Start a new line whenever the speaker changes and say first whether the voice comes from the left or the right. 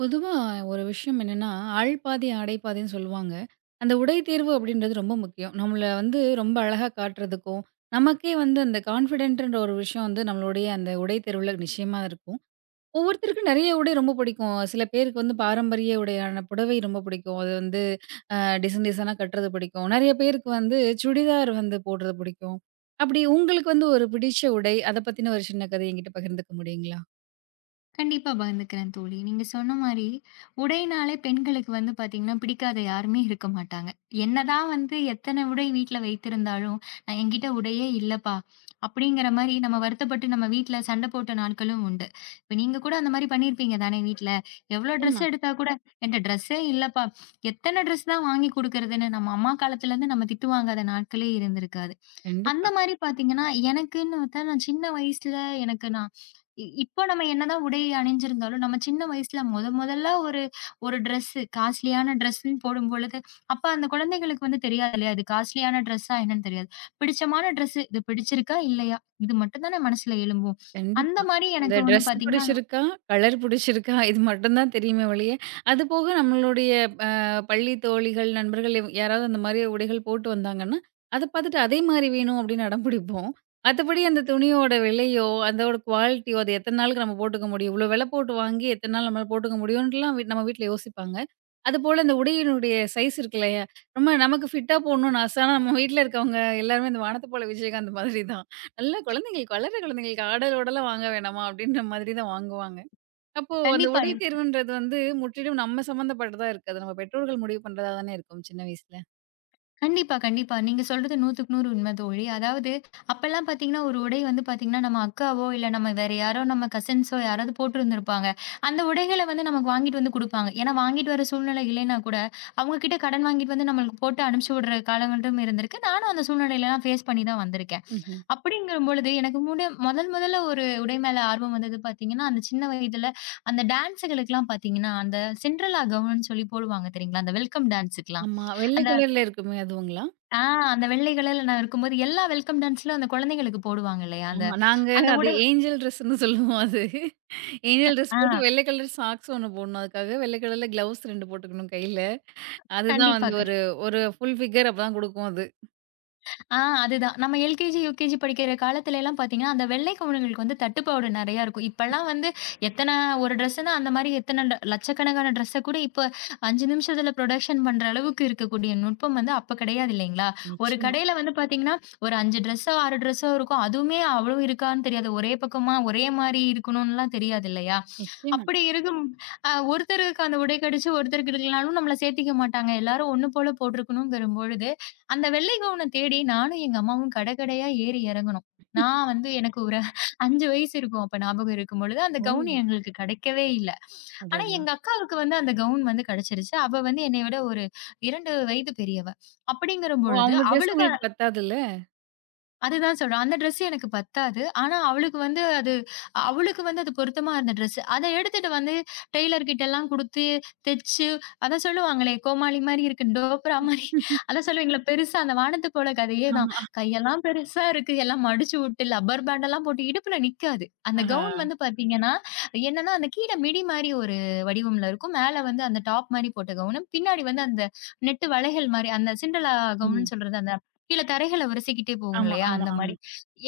right: பொதுவா ஒரு விஷயம் என்னன்னா, "ஆள் பாதி, ஆடை பாதின்னு" சொல்லுவாங்க. அந்த உடை தேர்வு அப்படின்றது ரொம்ப முக்கியம். நம்மள வந்து ரொம்ப அழகா காட்டுறதுக்கும், நமக்கே வந்து அந்த கான்ஃபிடென்ட்ன்ற ஒரு விஷயம் வந்து நம்மளுடைய அந்த உடை தேர்வுல நிச்சயமா இருக்கும். ஒவ்வொருத்தருக்கும் நெறைய உடை ரொம்ப பிடிக்கும். சில பேருக்கு வந்து பாரம்பரிய உடையான புடவை ரொம்ப பிடிக்கும். அது வந்து அ டிசைன் டிசைனா கட்டுறது பிடிக்கும். நெறைய பேருக்கு வந்து சுடிதார் வந்து போடுறது பிடிக்கும். அப்படி உங்களுக்கு வந்து ஒரு பிடிச்ச உடை, அத பத்தின ஒரு சின்ன கதை என்கிட்ட பகிர்ந்துக்க முடியுங்களா?
left: கண்டிப்பா பகிர்ந்துக்கிறேன் தோழி. நீங்க சொன்ன மாரி, உடைனாலே பெண்களுக்கு வந்து பாத்தீங்கன்னா, பிடிக்காத யாருமே இருக்க மாட்டாங்க. என்னதான் வந்து எத்தன உடை வீட்ல வைத்திருந்தாலும், "நான் என்கிட்ட உடையே இல்லப்பா" அப்படிங்கிற மாரி நம்ம வருத்தப்பட்டு நம்ம வீட்ல சண்டை போட்ட நாட்களும் உண்டு. இப்ப நீங்க கூட அந்த மாரி பண்ணியிருப்பீங்க தானே வீட்ல? எவ்ளோ ட்ரெஸ்
right: நிச்சயமா.
left: எடுத்தா கூட, "என்ட்ட ட்ரெஸ்ஸே இல்லப்பா. எத்தன ட்ரெஸ் தான் வாங்கி குடுக்கறதுன்னு" நம்ம அம்மா காலத்துலருந்து நம்ம திட்டு வாங்காத நாட்களே இருந்திருக்காது.
right: கண்டிப்பா.
left: அந்த மாரி பாத்தீங்கன்னா, எனக்குன்னு பார்த்தா நான் சின்ன வயசுல எனக்கு நான் இ இப்போ நம்ம என்னதான் உடை அணிஞ்சிருந்தாலும், நம்ம சின்ன வயசுல மொதல்ல ஒரு ஒரு ட்ரெஸ்ஸு காஸ்ட்லியான ட்ரெஸ்ன்னு போடும்பொழுது, அப்ப அந்த குழந்தைகளுக்கு வந்து தெரியாது இல்லையா? அது காஸ்ட்லியான ட்ரெஸ்ஸா என்னன்னு தெரியாது. பிடிச்சமான ட்ரெஸ்ஸு, இது பிடிச்சிருக்கா? இல்லையா? இது மட்டும் தானே மனசுல எழும்பும். அந்த
right: கண்டிப்பா.
left: மாரி
right: அந்த
left: எனக்கு வந்து
right: ட்ரெஸ்
left: பார்த்தீங்கன்னா
right: பிடிச்சிருக்கா, கலர் பிடிச்சிருக்கா இது மட்டும் தான் தெரியுமே ஒழிய, அது போக நம்மளுடைய அ பள்ளி தோழிகள், நண்பர்கள் யாராவது அந்த மாரி உடைகள் போட்டு வந்தாங்கன்னா, அத பார்த்துட்டு அதே மாரி வேணும் அப்படின்னு அடம் பிடிப்போம். மத்தபடி அந்த துணியோட விலையோ, அதோட குவாலிட்டியோ, அது எத்தன நாளுக்கு நம்ம போட்டுக்க முடியும்? இவ்வளோ விலை போட்டு வாங்கி எத்தன நாள் நம்மளால போட்டுக்க முடியும்ன்ட்டுலாம் நம்ம வீட்ல யோசிப்பாங்க. அதுபோல அந்த உடையினுடைய சைஸ் இருக்கு இல்லையா? நமக்கு ஃபிட்டா போடணும்னு ஆசை. ஆனா நம்ம வீட்ல இருக்கவங்க எல்லாருமே இந்த வானத்த போல விஜயகாந்த் மாதிரி தான். நல்ல குழந்தைங்களுக்கு, வளர்ற குழந்தைங்களுக்கு ஆடல், உடல வாங்க வேணாமா? அப்படின்ற மாதிரி தான் வாங்குவாங்க. அப்போ அந்த
left: கண்டிப்பா.
right: உடை தேர்வுன்றது வந்து முற்றிலும் நம்ம சம்மந்தப்பட்டதா இருக்காது. நம்ம பெற்றோர்கள் முடிவு பண்றதா தானே இருக்கும் சின்ன வயசுல.
left: கண்டிப்பா, கண்டிப்பா. நீங்க சொல்றது 100க்கு 100 உண்மை தோழி. அதாவது அப்பல்லாம் பார்த்தீங்கன்னா, ஒரு உடை வந்து பார்த்தீங்கன்னா, நம்ம அக்காவோ, இல்ல நம்ம வேற யாரோ நம்ம கசின்ஸோ யாராவது போட்டிருந்திருப்பாங்க. அந்த உடைகள வந்து நமக்கு வாங்கிட்டு வந்து குடுப்பாங்க. ஏன்னா, வாங்கிட்டு வர சூழ்நிலை இல்லைன்னா கூட, அவங்க கிட்ட கடன் வாங்கிட்டு வந்து நம்மளுக்கு போட்டு அனுப்பிச்சு விடுற காலங்களும் இருந்திருக்கு. நானும் அந்த சூழ்நிலையெல்லாம் ஃபேஸ் பண்ணி தான் வந்திருக்கேன்.
right: ம்ஹ்ம்.
left: அப்படிங்கிறபொழுது எனக்கு முதல் முதல்ல ஒரு உடை மேல ஆர்வம் வந்தது பார்த்தீங்கன்னா, அந்த சின்ன வயதுல அந்த டான்ஸுகளுக்கெல்லாம் பார்த்தீங்கன்னா, அந்த சிண்ட்ரெல்லா கவுன்னு சொல்லி போடுவாங்க தெரியுங்களா? அந்த வெல்கம் டான்ஸுக்கெல்லாம்.
right: ஆமா. வெள்ளை
left: அந்த
right: கலர்ல இருக்குமே அதுவுங்களா?
left: ஆ அந்த வெள்ளை கலர்ல நான் இருக்கும்போது, எல்லா வெல்கம் டான்ஸ்லயும் அந்த குழந்தைங்களுக்கு போடுவாங்க இல்லையா? அந்த
right: ஆமா. நாங்க
left: அந்த
right: அது
left: உடல்
right: ஏஞ்சல் ட்ரெஸ்ன்னு சொல்லுவோம் அது. ஏஞ்சல் ட்ரெஸ்
left: ஆ
right: போட்டு வெள்ளை கலர் சாக்ஸ் ஒண்ணு போடணும். அதுக்காக வெள்ளை கலர்ல கிளவுஸ் 2 போட்டுக்கணும் கையில. அதுதான்
left: கண்டிப்பா.
right: வந்து
left: க-
right: ஒரு ஒரு ஃபுல் ஃபிகர் அப்பதான் குடுக்கும் அது.
left: ஆ அதுதான். நம்ம எல்கேஜி, யுகேஜி படிக்கிற காலத்துல எல்லாம் பாத்தீங்கன்னா, அந்த வெள்ளை குழந்தைங்களுக்கு வந்து தட்டுப்பாடு நெறையா இருக்கும். இப்பலாம் வந்து எத்தன ஒரு ட்ரெஸ்ஸுனா அந்த மாரி எத்தன லட்சக்கணக்கான ட்ரெஸ்ஸ கூட இப்ப 5 நிமிஷத்துல ப்ரொடக்ஷன் பண்ற அளவுக்கு இருக்கக்கூடிய நுட்பம் வந்து அப்ப கிடையாது இல்லைங்களா? ஒரு
right: நிச்சயமா,
left: கடையில வந்து பாத்தீங்கன்னா, ஒரு 5 ட்ரெஸ்ஸோ, 6 ட்ரெஸ்ஸோ இருக்கும். அதுவுமே அவ்வளவு இருக்கான்னு தெரியாது. ஒரே பக்கமா ஒரே மாரி இருக்கணும்லாம் தெரியாது இல்லையா?
right: நிச்சயமா.
left: அப்படி இருக்கும் ஒருத்தருக்கு அந்த உடை கெடச்சு ஒருத்தருக்கு எடுக்கலனாலும் நம்மள சேர்த்துக்க மாட்டாங்க. எல்லாரும் ஒண்ணு போல போட்டிருக்கணும்ங்கிறபொழுது, அந்த வெள்ளை கவுன தேடி நானும் எங்க அம்மாவும் கடை கடையா ஏறி இறங்கணும். நான் வந்து எனக்கு ஒரு 5 வயசு இருக்கும். அப்ப ஞாபகம் இருக்கும்பொழுது, அந்த
right: ஓ!
left: கவுன் எங்களுக்கு கிடைக்கவே இல்ல. ஆனா
right: அடடா!
left: எங்க அக்காவுக்கு வந்து அந்த கவுன் வந்து கிடைச்சிருச்சு. அவ வந்து என்னைய விட ஒரு 2 வயது பெரியவ. அப்படிங்கிற
right: ஓ!
left: பொழுது
right: அவங்க ட்ரெஸ்
left: அவளுக்கு
right: உங்களுக்கு பத்தாதுல்ல?
left: அதுதான் சொல்றேன். அந்த ட்ரெஸ் எனக்கு பத்தாது. ஆனா, அவளுக்கு வந்து அது அவளுக்கு வந்து அது பொருத்தமா இருந்த ட்ரெஸ். அத எடுத்துட்டு வந்து டெய்லர் கிட்டலாம் குடுத்து, தெச்சு அதான் சொல்லுவாங்களே, கோமாளி மாரி இருக்கு, டோப்ரா மாரி அதான் சொல்லுவீங்களே, பெருசா அந்த வானத்து போல கதையே தான்.
right: ஆமா.
left: கையெல்லாம் பெருசா இருக்கு, எல்லாம் மடிச்சு விட்டு, லப்பர் பேண்டெல்லாம் போட்டு இடுப்புல நிக்காது. அந்த
right: ஆஹா.
left: கவுன் வந்து பாத்தீங்கன்னா, என்னன்னா அந்த கீழ மிடி மாரி ஒரு வடிவம்ல இருக்கும். மேல வந்து அந்த டாப் மாரி போட்ட கவுனு. பின்னாடி வந்து அந்த நெட்டு வளையல் மாரி, அந்த சிண்டலா
right: ம்.
left: கவுனுன்னு சொல்றது அந்த கீழ தரைகள உரசிக்கிட்டே போகும்
right: ஆமா,
left: இல்லையா?
right: ஆமா,
left: அந்த
right: ஆமா.
left: மாரி.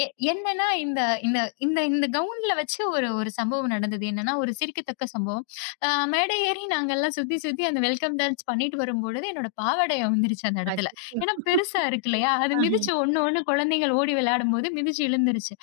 left: எ என்னன்னா இந்த இந்த இந்த இந்த கவுன்ல வச்சு ஒரு ஒரு சம்பவம் நடந்தது. என்னன்னா, ஒரு சிரிக்கத்தக்க சம்பவம். அ மேடை ஏறி நாங்கலாம் சுத்தி, சுத்தி அந்த வெல்கம் டான்ஸ் பண்ணிட்டு வரும்பொழுது, என்னோட பாவாடைய விழுந்துருச்சு அந்த இடத்துல.
right: அச்சச்சோ!
left: ஏன்னா பெருசா இருக்கு இல்லையா? அது மிதிச்சு ஒண்ணு குழந்தைகள் ஓடி விளையாடும்போது மிதிச்சு விழுந்துருச்சு.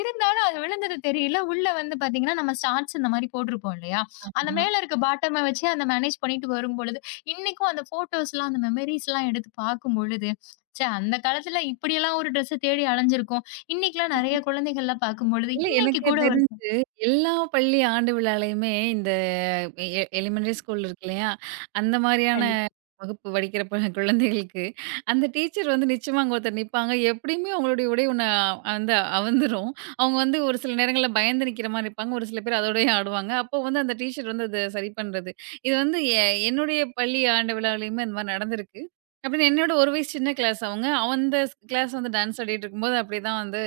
left: இருந்தாலும் அது விழுந்தது தெரியல. உள்ள வந்து பார்த்தீங்கன்னா, நம்ம ஸ்டார்ட்ஸ் இந்த மாரி போட்டிருப்போம் இல்லையா? அந்த
right: ஆமா.
left: மேல இருக்க பாட்டம வச்சு அந்த மேனேஜ் பண்ணிட்டு வரும்பொழுது, இன்னைக்கும் அந்த ஃபோட்டோஸ்லாம் அந்த மெமரீஸ்லாம் எடுத்து பார்க்கும்பொழுது, ச்சே! அந்த காலத்துல இப்படியெல்லாம் ஒரு ட்ரெஸ்ஸ தேடி அலைஞ்சிருக்கோம். இன்னைக்கெல்லாம் நெறைய குழந்தைகள்லாம் பார்க்கும்பொழுது,
right: இல்ல
left: இன்னைக்கு
right: எனக்கு
left: கூட ஒரு ச
right: தெரிஞ்சு எல்லா பள்ளி ஆண்டு விழாலயுமே இந்த எலிமெண்டரி ஸ்கூல் இருக்கு இல்லையா? அந்த மாரியான
left: கண்டிப்பா.
right: வகுப்பு படிக்கிற குழந்தைகளுக்கு, அந்த டீச்சர் வந்து நிச்சயமா அங்க ஒருத்தர் நிப்பாங்க. எப்படியுமே அவங்களுடைய உடை ஒண்ணு வந்து அவுந்துரும். அவங்க வந்து ஒரு சில நேரங்கள்ல பயந்து நிக்கிற மாரி இருப்பாங்க. ஒரு சில பேர் அதோடயே ஆடுவாங்க. அப்போ வந்து அந்த டீச்சர் வந்து அத சரி பண்றது. இது வந்து என்னுடைய பள்ளி ஆண்டு விழாவிலயுமே இந்த மாரி நடந்திருக்கு. அப்படின்னு என்னோட ஒரு வயசு சின்ன கிளாஸ் அவங்க. அந்த கிளாஸ் வந்து டான்ஸ் ஆடிட்டு இருக்கும்போது அப்படிதான் வந்து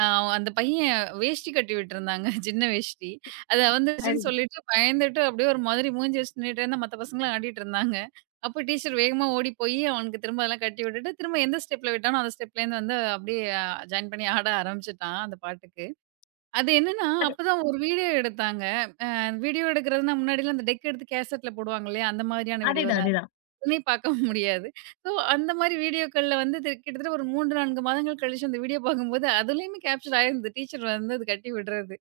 right: அ அந்த பையன் வேஷ்டி கட்டி விட்டுருந்தாங்க. சின்ன வேஷ்டி. அது வந்துருச்சுன்னு சொல்லிட்டு பயந்துட்டு அப்படியே ஒரு மாதிரி மூஞ்சி வச்சுட்டு நின்னுட்டே மத்த பசங்கலாம் ஆடிட்டு இருந்தாங்க. அப்போ டீச்சர் வேகமா ஓடி போய் அவனுக்கு திரும்ப அதெல்லாம் கட்டி விட்டுட்டு, திரும்ப எந்த ஸ்டெப்ல விட்டானோ அந்த ஸ்டெப்லேருந்து வந்து அப்படியே ஜாயின் பண்ணி ஆட ஆரம்பிச்சுட்டான் அந்த பாட்டுக்கு. அது என்னன்னா, அப்பதான் ஒரு வீடியோ எடுத்தாங்க. அந்த வீடியோ எடுக்கிறதுனா முன்னாடிலாம் அந்த டெக் எடுத்து கேசட்ல போடுவாங்க இல்லையா? அந்த மாதிரியான வீடியோ தான். உடனே பார்க்க முடியாது. ஸோ அந்த மாதிரி வீடியோக்கள்ல வந்து இது கிட்டத்தட்ட ஒரு 3, 4 மாதங்கள் கழிச்சு அந்த வீடியோ பார்க்கும்போது, அதுலயுமே கேப்சர் ஆயிருந்தது. டீச்சர் வந்து அது கட்டி விடுறது.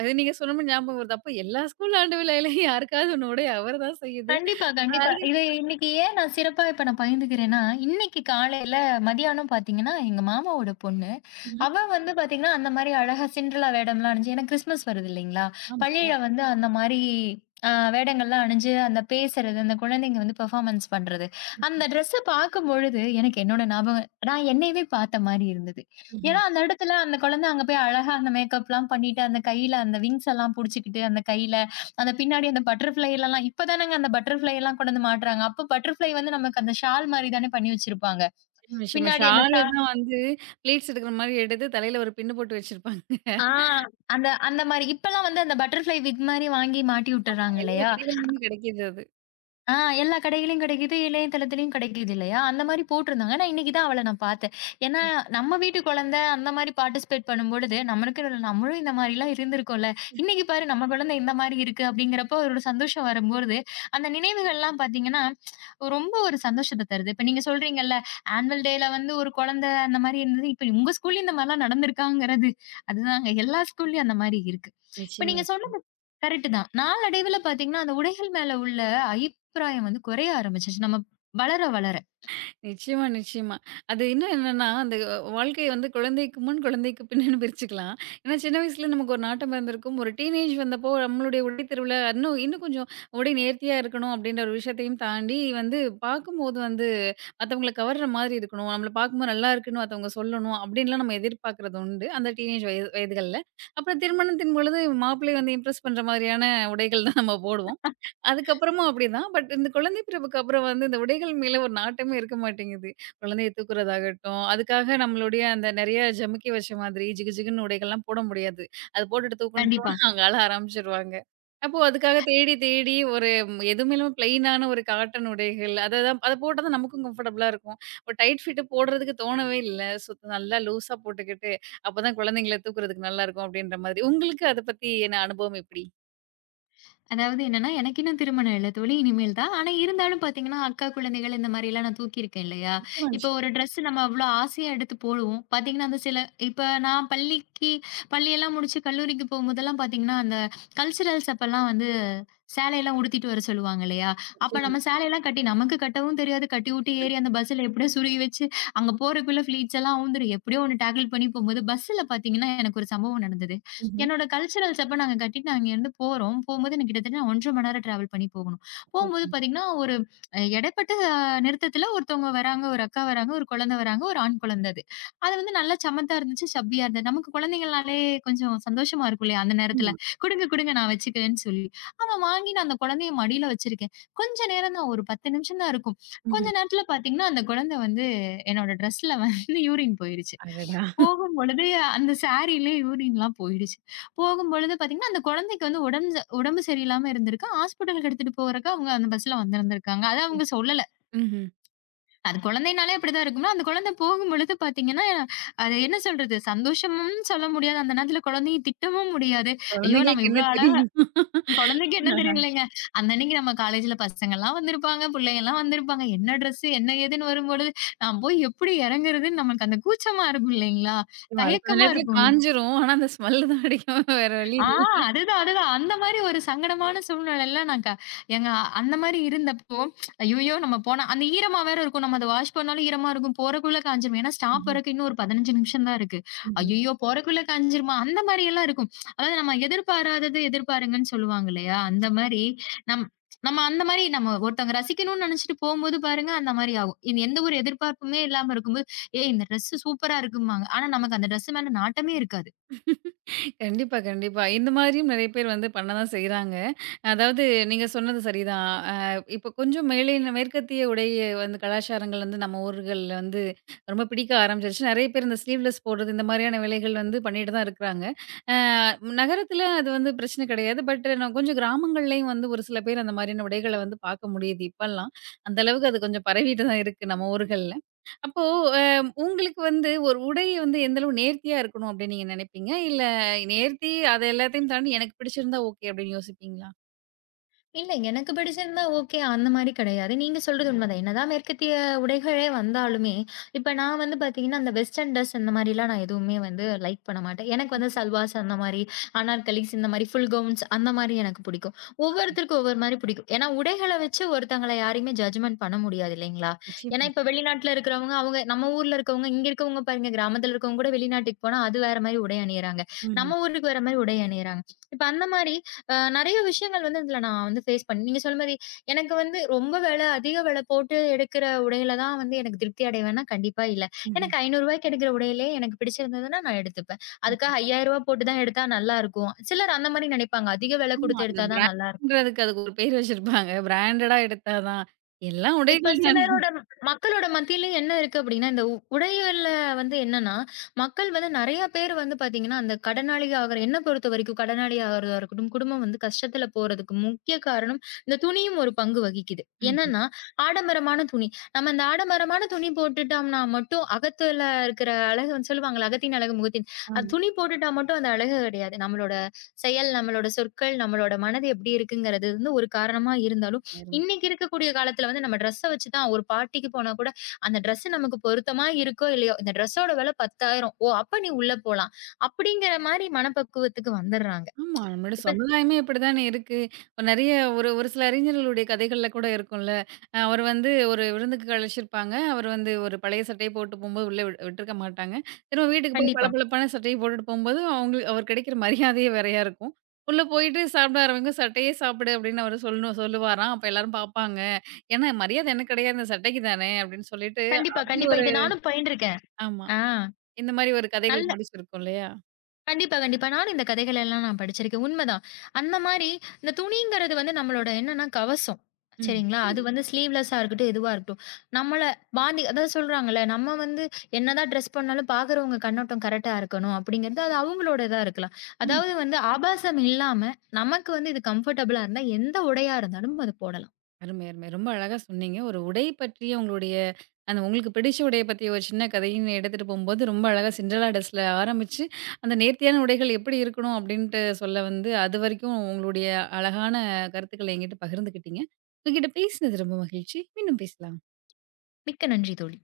right: அது நீங்க சொன்னோனே ஞாபகம் வருது. அப்ப எல்லா ஸ்கூல் ஆண்டு விழாலயும் யாருக்காவது ஒண்ணு உடை அவர தான் செய்யுது.
left: கண்டிப்பா, கண்டிப்பா.
right: அது
left: இது இன்னைக்கு ஏன் நான் சிறப்பா இப்ப நான் பகிர்ந்துக்கிறேன்னா, இன்னைக்கு காலையில மதியானம் பார்த்தீங்கன்னா, எங்க மாமாவோட பொண்ணு,
right: ம்.
left: அவ வந்து பார்த்தீங்கன்னா, அந்த மாரி அழகா சிண்ட்ரெல்லா வேடம்லாம் அணிஞ்சு ஏன்னா கிறிஸ்மஸ் வருது இல்லைங்களா?
right: ஆமா.
left: பள்ளியில வந்து அந்த மாரி வேடங்கள்லாம் அணிஞ்சு, அந்த பேசுறது, அந்த குழந்தைங்க வந்து பெர்ஃபார்மன்ஸ் பண்றது. அந்த ட்ரெஸ்ஸ பார்க்கும்பொழுது, எனக்கு என்னோட ஞாபகம் நான் என்னையவே பார்த்த மாரி இருந்தது.
right: ம்ஹ்ம்.
left: ஏன்னா, அந்த இடத்துல அந்த குழந்தை அங்க போய் அழகா அந்த மேக்கப்லாம் பண்ணிட்டு, அந்த கையில அந்த விங்ஸ் எல்லாம் புடிச்சுக்கிட்டு, அந்த கையில அந்த பின்னாடி அந்த பட்டர்ஃப்ளை எல்லாம் இப்பதானங்க அந்த பட்டர்ஃப்ளை எல்லாம் கொண்டு வந்து மாட்றாங்க. அப்ப பட்டர்ஃப்ளை வந்து நமக்கு அந்த ஷால் மாரி தானே பண்ணி வச்சிருப்பாங்க.
right: சின்ன விஷயமா
left: பின்னாடி அந்த
right: ஷால
left: ஷால்
right: தான் வந்து பிளேட்ஸ் எடுக்கிற மாரி எடுத்து தலையில ஒரு பின் போட்டு வச்சிருப்பாங்க.
left: ஆ அந்த அந்த மாரி. இப்பலாம் வந்து அந்த பட்டர்ஃப்ளை விக் மாரி வாங்கி மாட்டி விட்டுர்றாங்க
right: எல்லா
left: இல்லையா?
right: கடைகள்லயுமே கிடைக்கிது அது.
left: ஆ எல்லா கடைகள்லயும் கிடைக்குது. இணையதளத்திலயும் கிடைக்குது இல்லையா? அந்த மாரி போட்டிருந்தாங்க. நான் இன்னைக்கு தான் அவள நான் பார்த்தேன். ஏன்னா, நம்ம வீட்டு குழந்தை அந்த மாரி பார்ட்டிசிபேட் பண்ணும்பொழுது, நம்மளுக்கு ஒரு- நம்மளும் இந்த மாரிலாம் இருந்திருக்கோம்ல. இன்னைக்கு பாரு நம்ம குழந்தை இந்த மாரி இருக்கு அப்படிங்கிறப்போ ஒரு சந்தோஷம் வரும்பொழுது, அந்த நினைவுகள்லாம் பார்த்தீங்கன்னா, ரொம்ப ஒரு சந்தோஷத்த தருது. இப்ப நீங்க சொல்றீங்கல்ல, ஆனுவல் டேல வந்து ஒரு குழந்தை அந்த மாரி இருந்தது. இப்ப உங்க ஸ்கூல்லயும் இந்த மாரிலாம் நடந்திருக்காங்கிறது. அதுதாங்க எல்லா ஸ்கூல்லயும் அந்த மாரி இருக்கு. இப்ப
right: நிச்சயமா.
left: நீங்க சொன்னது கரெக்ட்டு தான். நாளடைவில பார்த்தீங்கன்னா, அந்த உடைகள் மேல உள்ள அபிப்பிராயம் வந்து குறைய ஆரம்பிச்சுருச்சு. நம்ம வளர, வளர.
right: நிச்சயமா, நிச்சயமா. அது இன்னும் என்னன்னா, அந்த வாழ்க்கைய வந்து குழந்தைக்கு முன், குழந்தைக்கு பின்னன்னு பிரிச்சுக்கலாம். ஏன்னா சின்ன வயசுல நமக்கு ஒரு நாட்டம் இருந்திருக்கும். ஒரு டீனேஜ் வந்தப்போ நம்மளுடைய உடை திருவிழா இன்னும் இன்னும் கொஞ்சம் உடை நேர்த்தியா இருக்கணும் அப்படின்ற ஒரு விஷயத்தையும் தாண்டி வந்து பார்க்கும்போது வந்து மத்தவங்கள கவர்ற மாதிரி இருக்கணும். நம்மள பார்க்கும்போது நல்லா இருக்குன்னு மத்தவங்க சொல்லணும் அப்படின்லாம் நம்ம எதிர்பார்க்கிறது உண்டு. அந்த டீனேஜ் வயதுகள்ல. அப்புறம் திருமணத்தின் பொழுது மாப்பிள்ளை வந்து இம்ப்ரெஸ் பண்ற மாதிரியான உடைகள் தான் நம்ம போடுவோம். அதுக்கப்புறமும் அப்படிதான். பட் இந்த குழந்தை பிறப்புக்கு அப்புறம் வந்து இந்த உடைகள் மேல ஒரு நாட்டமே இருக்க மாட்டேங்குது. குழந்தைய தூக்குறதாகட்டும், அதுக்காக நம்மளுடைய அந்த நெறைய ஜமுக்கி வச்ச மாதிரி ஜிகு ஜிகுன்னு உடைகள்லாம் போட முடியாது. அது போட்டுட்டு தூக்குன்னு
left: கண்டிப்பா.
right: போனா அவங்க அழ ஆரம்பிச்சுருவாங்க. அப்போ அதுக்காக தேடி தேடி ஒரு எதுவுமே இல்லாம பிளெயினான ஒரு காட்டன் உடைகள் அத தான் அத போட்டா தான் நமக்கும் கம்ஃபர்டபுளா இருக்கும். ஒரு டைட் ஃபிட் போடுறதுக்கு தோணவே இல்ல. ஸோ நல்லா லூஸா போட்டுக்கிட்டு அப்பதான் குழந்தைங்கள தூக்குறதுக்கு நல்லாருக்கும் அப்படின்ற மாதிரி. உங்களுக்கு அத பத்தி என்ன அனுபவம் எப்படி?
left: அதாவது என்னன்னா, எனக்கு இன்னும் திருமணம் இல்ல தோழி. இனிமேல் தான். ஆனா இருந்தாலும் பார்த்தீங்கன்னா, அக்கா குழந்தைகள் இந்த மாரிலாம் நான் தூக்கியிருக்கேன் இல்லையா?
right: நிச்சயமா,
left: இப்போ
right: நிஷா,
left: ஒரு ட்ரெஸ் நம்ம அவ்ளோ ஆசையா எடுத்து போடுவோம். பார்த்தீங்கன்னா, அந்த சில இப்ப நான் பள்ளிக்கு பள்ளியெல்லாம் முடிச்சு கல்லூரிக்கு போகும்போதெல்லாம் பார்த்தீங்கன்னா, அந்த கல்ச்சுரல்ஸ் அப்பலாம் வந்து சேலையெல்லாம் உடுத்திட்டு வர சொல்லுவாங்க இல்லையா? அப்ப
right: நிச்சயமா.
left: நம்ம சேலையெல்லாம் கட்டி நமக்கு கட்டவும் தெரியாது. கட்டி விட்டு ஏறி அந்த பஸ்ஸில எப்படியோ சுருகி வச்சு, அங்க போறக்குள்ள ஃப்ளீட்ஸ் எல்லாம் அவுந்துரும். எப்படியோ ஒண்ணு டேக்கிள் பண்ணி போகும்போது பஸ்ஸில பார்த்தீங்கன்னா, எனக்கு ஒரு சம்பவம் நடந்தது.
right: ம். ம்ஹ்ம்.
left: என்னோட கல்ச்சுரல்ஸ் அப்ப நாங்க கட்டிட்டு நாங்க இங்கேருந்து போறோம். போம்போது எனக்கு கிட்டத்தட்ட 1½ மணி நேரம் டிராவல் பண்ணி போகணும். போம்போது
right: சூப்பர்.
left: பார்த்தீங்கன்னா, ஒரு இடைப்பட்ட நிறுத்தத்தில ஒருத்தவங்க வராங்க, ஒரு அக்கா வராங்க, ஒரு குழந்தை வராங்க, ஒரு ஆண் குழந்தை அது. அது வந்து நல்லா சமத்தா இருந்துச்சு, சப்பியா இருந்தது. நமக்கு குழந்தைங்கள்னாலே கொஞ்சம் சந்தோஷமா இருக்கும் இல்லையா? அந்த
right: ஆமா.
left: நேரத்தில. குடுங்க, குடுங்க நான் வச்சுக்கிறேன்னு சொல்லி. அவன் வாங்கி நான் அந்த குழந்தைய மடியில வச்சிருக்கேன். கொஞ்ச நேரம் தான் ஒரு 10 நிமிஷம் தான் இருக்கும். கொஞ்ச
right: ம்ஹ்ம்.
left: நேரத்தில பார்த்தீங்கன்னா, அந்த குழந்தை வந்து என்னோட ட்ரெஸ்ல வந்து யூரின் போயிருச்சு.
right: அடடா!
left: போகும்பொழுது அந்த சாரியிலே யூரின்லாம் போயிடுச்சு. போகும்பொழுது பார்த்தீங்கன்னா, அந்த குழந்தைக்கு வந்து உடம்பு சரியில்லாம இருந்திருக்கு. ஹாஸ்பிட்டலுக்கு எடுத்துட்டு போறக்கு அவங்க அந்த பஸ்ல வந்திருந்திருக்காங்க. அது அவங்க சொல்லல.
right: ம்ஹ்ம்.
left: அது குழந்தைனாலே அப்படிதான் இருக்கும்ல. அந்த குழந்தை போகும்பொழுது பார்த்தீங்கன்னா, அது என்ன சொல்றது? சந்தோஷமும் சொல்ல முடியாது. அந்த நேரத்துல குழந்தைய திட்டவும் முடியாது. ஐயோ! நம்ம
right: குழந்தைங்களுக்கு என்ன
left: இவ்ளோ அழகா
right: தெரியும்?
left: குழந்தைக்கு என்ன தெரியலைங்க. அந்த அன்னைக்கு நம்ம காலேஜ்ல பசங்கலாம் வந்திருப்பாங்க, புள்ளைங்கலாம் வந்திருப்பாங்க. என்ன ட்ரெஸ்ஸு, என்ன ஏதுன்னு வரும்பொழுது, நான் போய் எப்படி இறங்குறதுன்னு நமக்கு அந்த கூச்சமா இருக்கும் இல்லைங்களா?
right: ஆமா. அது கொஞ்ச
left: தயக்கமா
right: நேரத்துல
left: இருக்கும்ல.
right: காஞ்சிரும். ஆனா அந்த ஸ்மெல் தான் அடிக்கும். வேற வழி
left: ஆ
right: இல்ல.
left: அதுதான், அதுதான். அந்த மாரி ஒரு சங்கடமான சூழ்நிலையில நான் க எங்க அந்த மாரி இருந்தப்போ, ஐய்யயோ! நம்ம போனா அந்த ஈரமா வேற இருக்கும். நம்ம அத வாஷ் பண்ணாலும் ஈரமா இருக்கும். போறக்குள்ள காய்ஞ்சிரும். ஏன்னா ஸ்டாப்
right: ம்ஹ்ம்.
left: வரைக்கும் இன்னும் ஒரு 15 நிமிஷம் தான் இருக்கு.
right: ம்ஹ்ம்.
left: ஐய்யயோ! போறக்குள்ள காய்ஞ்சிருமா? அந்த மாரியெல்லாம் இருக்கும். அதாவது நம்ம எதிர்பாராதது எதிர்பாருங்கன்னு சொல்லுவாங்க இல்லையா? அந்த மாரி நம் நம்ம அந்த மாரி நம்ம ஒருத்தவங்க ரசிக்கணும்னு நெனச்சுட்டு போம்போது பாருங்க, அந்த மாரி ஆகும். இது எந்த ஒரு எதிர்பார்ப்புமே இல்லாம இருக்கும்போது, "ஏய்! இந்த ட்ரெஸ்ஸு சூப்பரா இருக்கும்பாங்க." ஆனா நமக்கு அந்த ட்ரெஸ்ஸு மேல நாட்டமே இருக்காது.
right: கண்டிப்பா, கண்டிப்பா. இந்த மாரியும் நெறைய பேர் வந்து பண்ண தான் செய்றாங்க. அதாவது நீங்க சொன்னது சரிதான். இப்ப கொஞ்சம் மேலை மேற்கத்திய உடை வந்து கலாச்சாரங்கள் வந்து நம்ம ஊர்கள்ல வந்து ரொம்ப பிடிக்க ஆரம்பிச்சிருச்சு. நெறைய பேர் இந்த ஸ்லீவ்லெஸ் போடுறது, இந்த மாரியான வேலைகள் வந்து பண்ணிட்டு தான் இருக்கிறாங்க. அ நகரத்துல அது வந்து பிரச்சனை கிடையாது. பட் நான் கொஞ்சம் கிராமங்கள்லயும் வந்து ஒரு சில பேர் அந்த மாரியான உடைகள வந்து பார்க்க முடியுது இப்பல்லாம். அந்த அளவுக்கு அது கொஞ்சம் பரவிட்டு தான் இருக்கு நம்ம ஊர்கள்ல. அப்போ, அ உங்களுக்கு வந்து ஒரு உடை வந்து எந்த அளவு நேர்த்தியா இருக்கணும் அப்படின்னு நீங்க நினைப்பீங்க? இல்ல நேர்த்தி அது எல்லாத்தையும் தாண்டி எனக்கு பிடிச்சிருந்தா ஓகே அப்படின்னு யோசிப்பீங்களா?
left: இல்ல. எனக்கு பிடிச்சிருந்தா ஓகே. அந்த மாரி கிடையாது. நீங்க சொல்றது உண்மதான். என்னதான் மேற்கத்திய உடைகளே வந்தாலுமே, இப்ப நான் வந்து பார்த்தீங்கன்னா, அந்த வெஸ்டர்ன் ட்ரெஸ் இந்த மாரிலாம் நான் எதுவுமே வந்து லைக் பண்ண மாட்டேன். எனக்கு வந்து சல்வார்ஸ் அந்த மாரி, அனார்கலிஸ் இந்த மாரி ஃபுல் கவுன்ஸ் அந்த மாரி எனக்கு பிடிக்கும். ஒவ்வொருத்தருக்கும் ஒவ்வொரு மாரி பிடிக்கும். ஏன்னா உடைகள வச்சு ஒருத்தங்கள யாரையுமே ஜட்ஜ்மென்ட் பண்ண முடியாது இல்லைங்களா? ஏன்னா
right: நிச்சயமா.
left: இப்ப வெளிநாட்டுல இருக்கிறவங்க, அவங்க நம்ம ஊர்ல இருக்கவங்க, இங்க இருக்கவங்க பாருங்க கிராமத்துல இருக்கவங்க கூட வெளிநாட்டுக்கு போனா அது வேற மாரி உடை அணியிறாங்க.
right: ம்.
left: நம்ம ஊருக்கு வேற மாரி உடை அணியிறாங்க. இப்ப அந்த மாரி நெறைய விஷயங்கள் வந்து இதுல நான் வந்து ஃபேஸ் பண்ணேன். நீங்க சொன்ன மாரி எனக்கு வந்து ரொம்ப விலை, அதிக விலை போட்டு எடுக்கிற உடையில தான் வந்து எனக்கு திருப்தி அடைவேன்னா, கண்டிப்பா இல்ல.
right: ம்ஹ்ம்.
left: எனக்கு ₹500க்கு எடுக்கிற உடையிலே எனக்கு பிடிச்சிருந்ததுன்னா, நான் எடுத்துப்பேன். அதுக்காக ரூ. 5,000 போட்டு தான் எடுத்தா நல்லாருக்கும். சிலர் அந்த மாரி நெனைப்பாங்க. அதிக விலை
right: ஆமா.
left: குடுத்து
right: அந்த
left: எடுத்தா தான் நல்லாருக்கும்.
right: பிராண்ட்ன்றதுக்கு அதுக்கு ஒரு பேர் வச்சிருப்பாங்க. பிராண்டடா எடுத்தா தான் எல்லா
left: இப்ப
right: உடைகள் தானே.
left: சிலரோட மக்களோட மத்தியிலயும் என்ன இருக்கு அப்படின்னா, இந்த உடைகள்ல வந்து என்னன்னா, மக்கள் வந்து நெறைய பேர் வந்து பாத்தீங்கன்னா, அந்த கடனாளி ஆகுற என்ன பொறுத்தவரைக்கும் கடனாளி ஆகுறதா இருக்கட்டும், குடும்பம் வந்து கஷ்டத்துல போறதுக்கு முக்கிய காரணம் இந்த துணியும் ஒரு பங்கு வகிக்குது.
right: ம்ஹ்ம்.
left: என்னன்னா, ஆடம்பரமான துணி. நம்ம அந்த ஆடம்பரமான துணி போட்டுட்டோம்னா மட்டும் அகத்துல இருக்கிற அழகு வந்து சொல்லுவாங்கல்ல, "அகத்தின் அழகு முகத்தின்" அது துணி போட்டுட்டா மட்டும் அந்த அழகு கிடையாது. நம்மளோட செயல், நம்மளோட சொற்கள், நம்மளோட மனது எப்படி இருக்குங்கிறது வந்து ஒரு காரணமா இருந்தாலும்
right: ஆமா.
left: இன்னைக்கு இருக்கக்கூடிய காலத்துல வந்து நம்ம ட்ரெஸ்ஸ வச்சு தான் ஒரு பார்ட்டிக்கு போனா கூட, அந்த ட்ரெஸ் நமக்கு பொருத்தமா இருக்கோ இல்லையோ, இந்த ட்ரெஸ்ஸோட விலை 10,000 ஓ! அப்ப நீ உள்ள போலாம். அப்படிங்கிற மாரி மனப்பக்குவத்துக்கு வந்துடுறாங்க.
right: ஆமா. நம்மளோட
left: இப்ப
right: சமுதாயமே இப்படித்தானே இருக்கு. நெறைய ஒரு ஒரு சில அறிஞர்களுடைய கதைகள்ல கூட இருக்கும்ல. அவர் வந்து ஒரு விருந்துக்கு அழைச்சிருப்பாங்க. அவர் வந்து ஒரு பழைய சட்டைய போட்டு போம்போது உள்ள விட்டுருக்க மாட்டாங்க. திரும்ப வீட்டுக்கு போய்
left: கண்டிப்பா,
right: பளபளப்பான சட்டைய போட்டுட்டு போம்போது, அவங்களுக்கு அவர் கிடைக்கிற மரியாதையே வேறையா இருக்கும். உள்ள போயிட்டு சாப்பிட ஆரம்பிங்க, "சட்டையே சாப்பிடு" அப்படின்னு அவரு சொல்லணும் சொல்லுவாராம். அப்ப எல்லாரும் பாப்பாங்க. ஏன்னா மரியாதை எனக்கு கிடையாது. இந்த சட்டைக்கு தானே அப்படின்னு சொல்லிட்டு,
left: கண்டிப்பா,
right: அப்படி
left: கண்டிப்பா.
right: ஒரு
left: இது நானும் பயின்றுருக்கேன்.
right: ஆமா.
left: ஆ.
right: இந்த மாரி ஒரு கதைகள்
left: நல்ல
right: படிச்சிருக்கோம் இல்லையா?
left: கண்டிப்பா, கண்டிப்பா. நானும் இந்த கதைகள் எல்லாம் நான் படிச்சிருக்கேன். உண்மதான். அந்த மாரி இந்த துணிங்கிறது வந்து நம்மளோட என்னன்னா கவசம். சரிங்களா? அது வந்து ஸ்லீவ்லெஸ்ஸா இருக்கட்டும், எதுவா இருக்கட்டும். நம்மள பாந்தி அதான் சொல்றாங்கல்ல, நம்ம வந்து என்னதான் ட்ரெஸ் பண்ணாலும் பார்க்குறவங்க கண்ணோட்டம் கரெக்ட்டா இருக்கணும் அப்படிங்கிறது, அது அவங்களோட இதா இருக்கலாம்.
right: ம்.
left: அதாவது வந்து ஆபாசம் இல்லாம, நமக்கு வந்து இது கம்ஃபர்டபுளா இருந்தா, எந்த உடையா இருந்தாலும் அது போடலாம்.
right: அருமை, அருமை. ரொம்ப அழகா சொன்னீங்க. ஒரு உடை பற்றிய உங்களுடைய அந்த உங்களுக்கு பிடிச்ச உடைய பத்திய ஒரு சின்ன கதைன்னு எடுத்துட்டு போம்போது, ரொம்ப அழகா சிண்ட்ரெல்லா ட்ரெஸ்ல ஆரம்பிச்சு, அந்த நேர்த்தியான உடைகள் எப்படி இருக்கணும் அப்படின்ட்டு சொல்ல வந்து, அதுவரைக்கும் உங்களுடைய அழகான கருத்துக்கள என்கிட்ட பகிர்ந்துக்கிட்டீங்க. உங்ககிட்ட பேசினது ரொம்ப மகிழ்ச்சி. மீண்டும் பேசலாம்.
left: மிக்க நன்றி தோழி.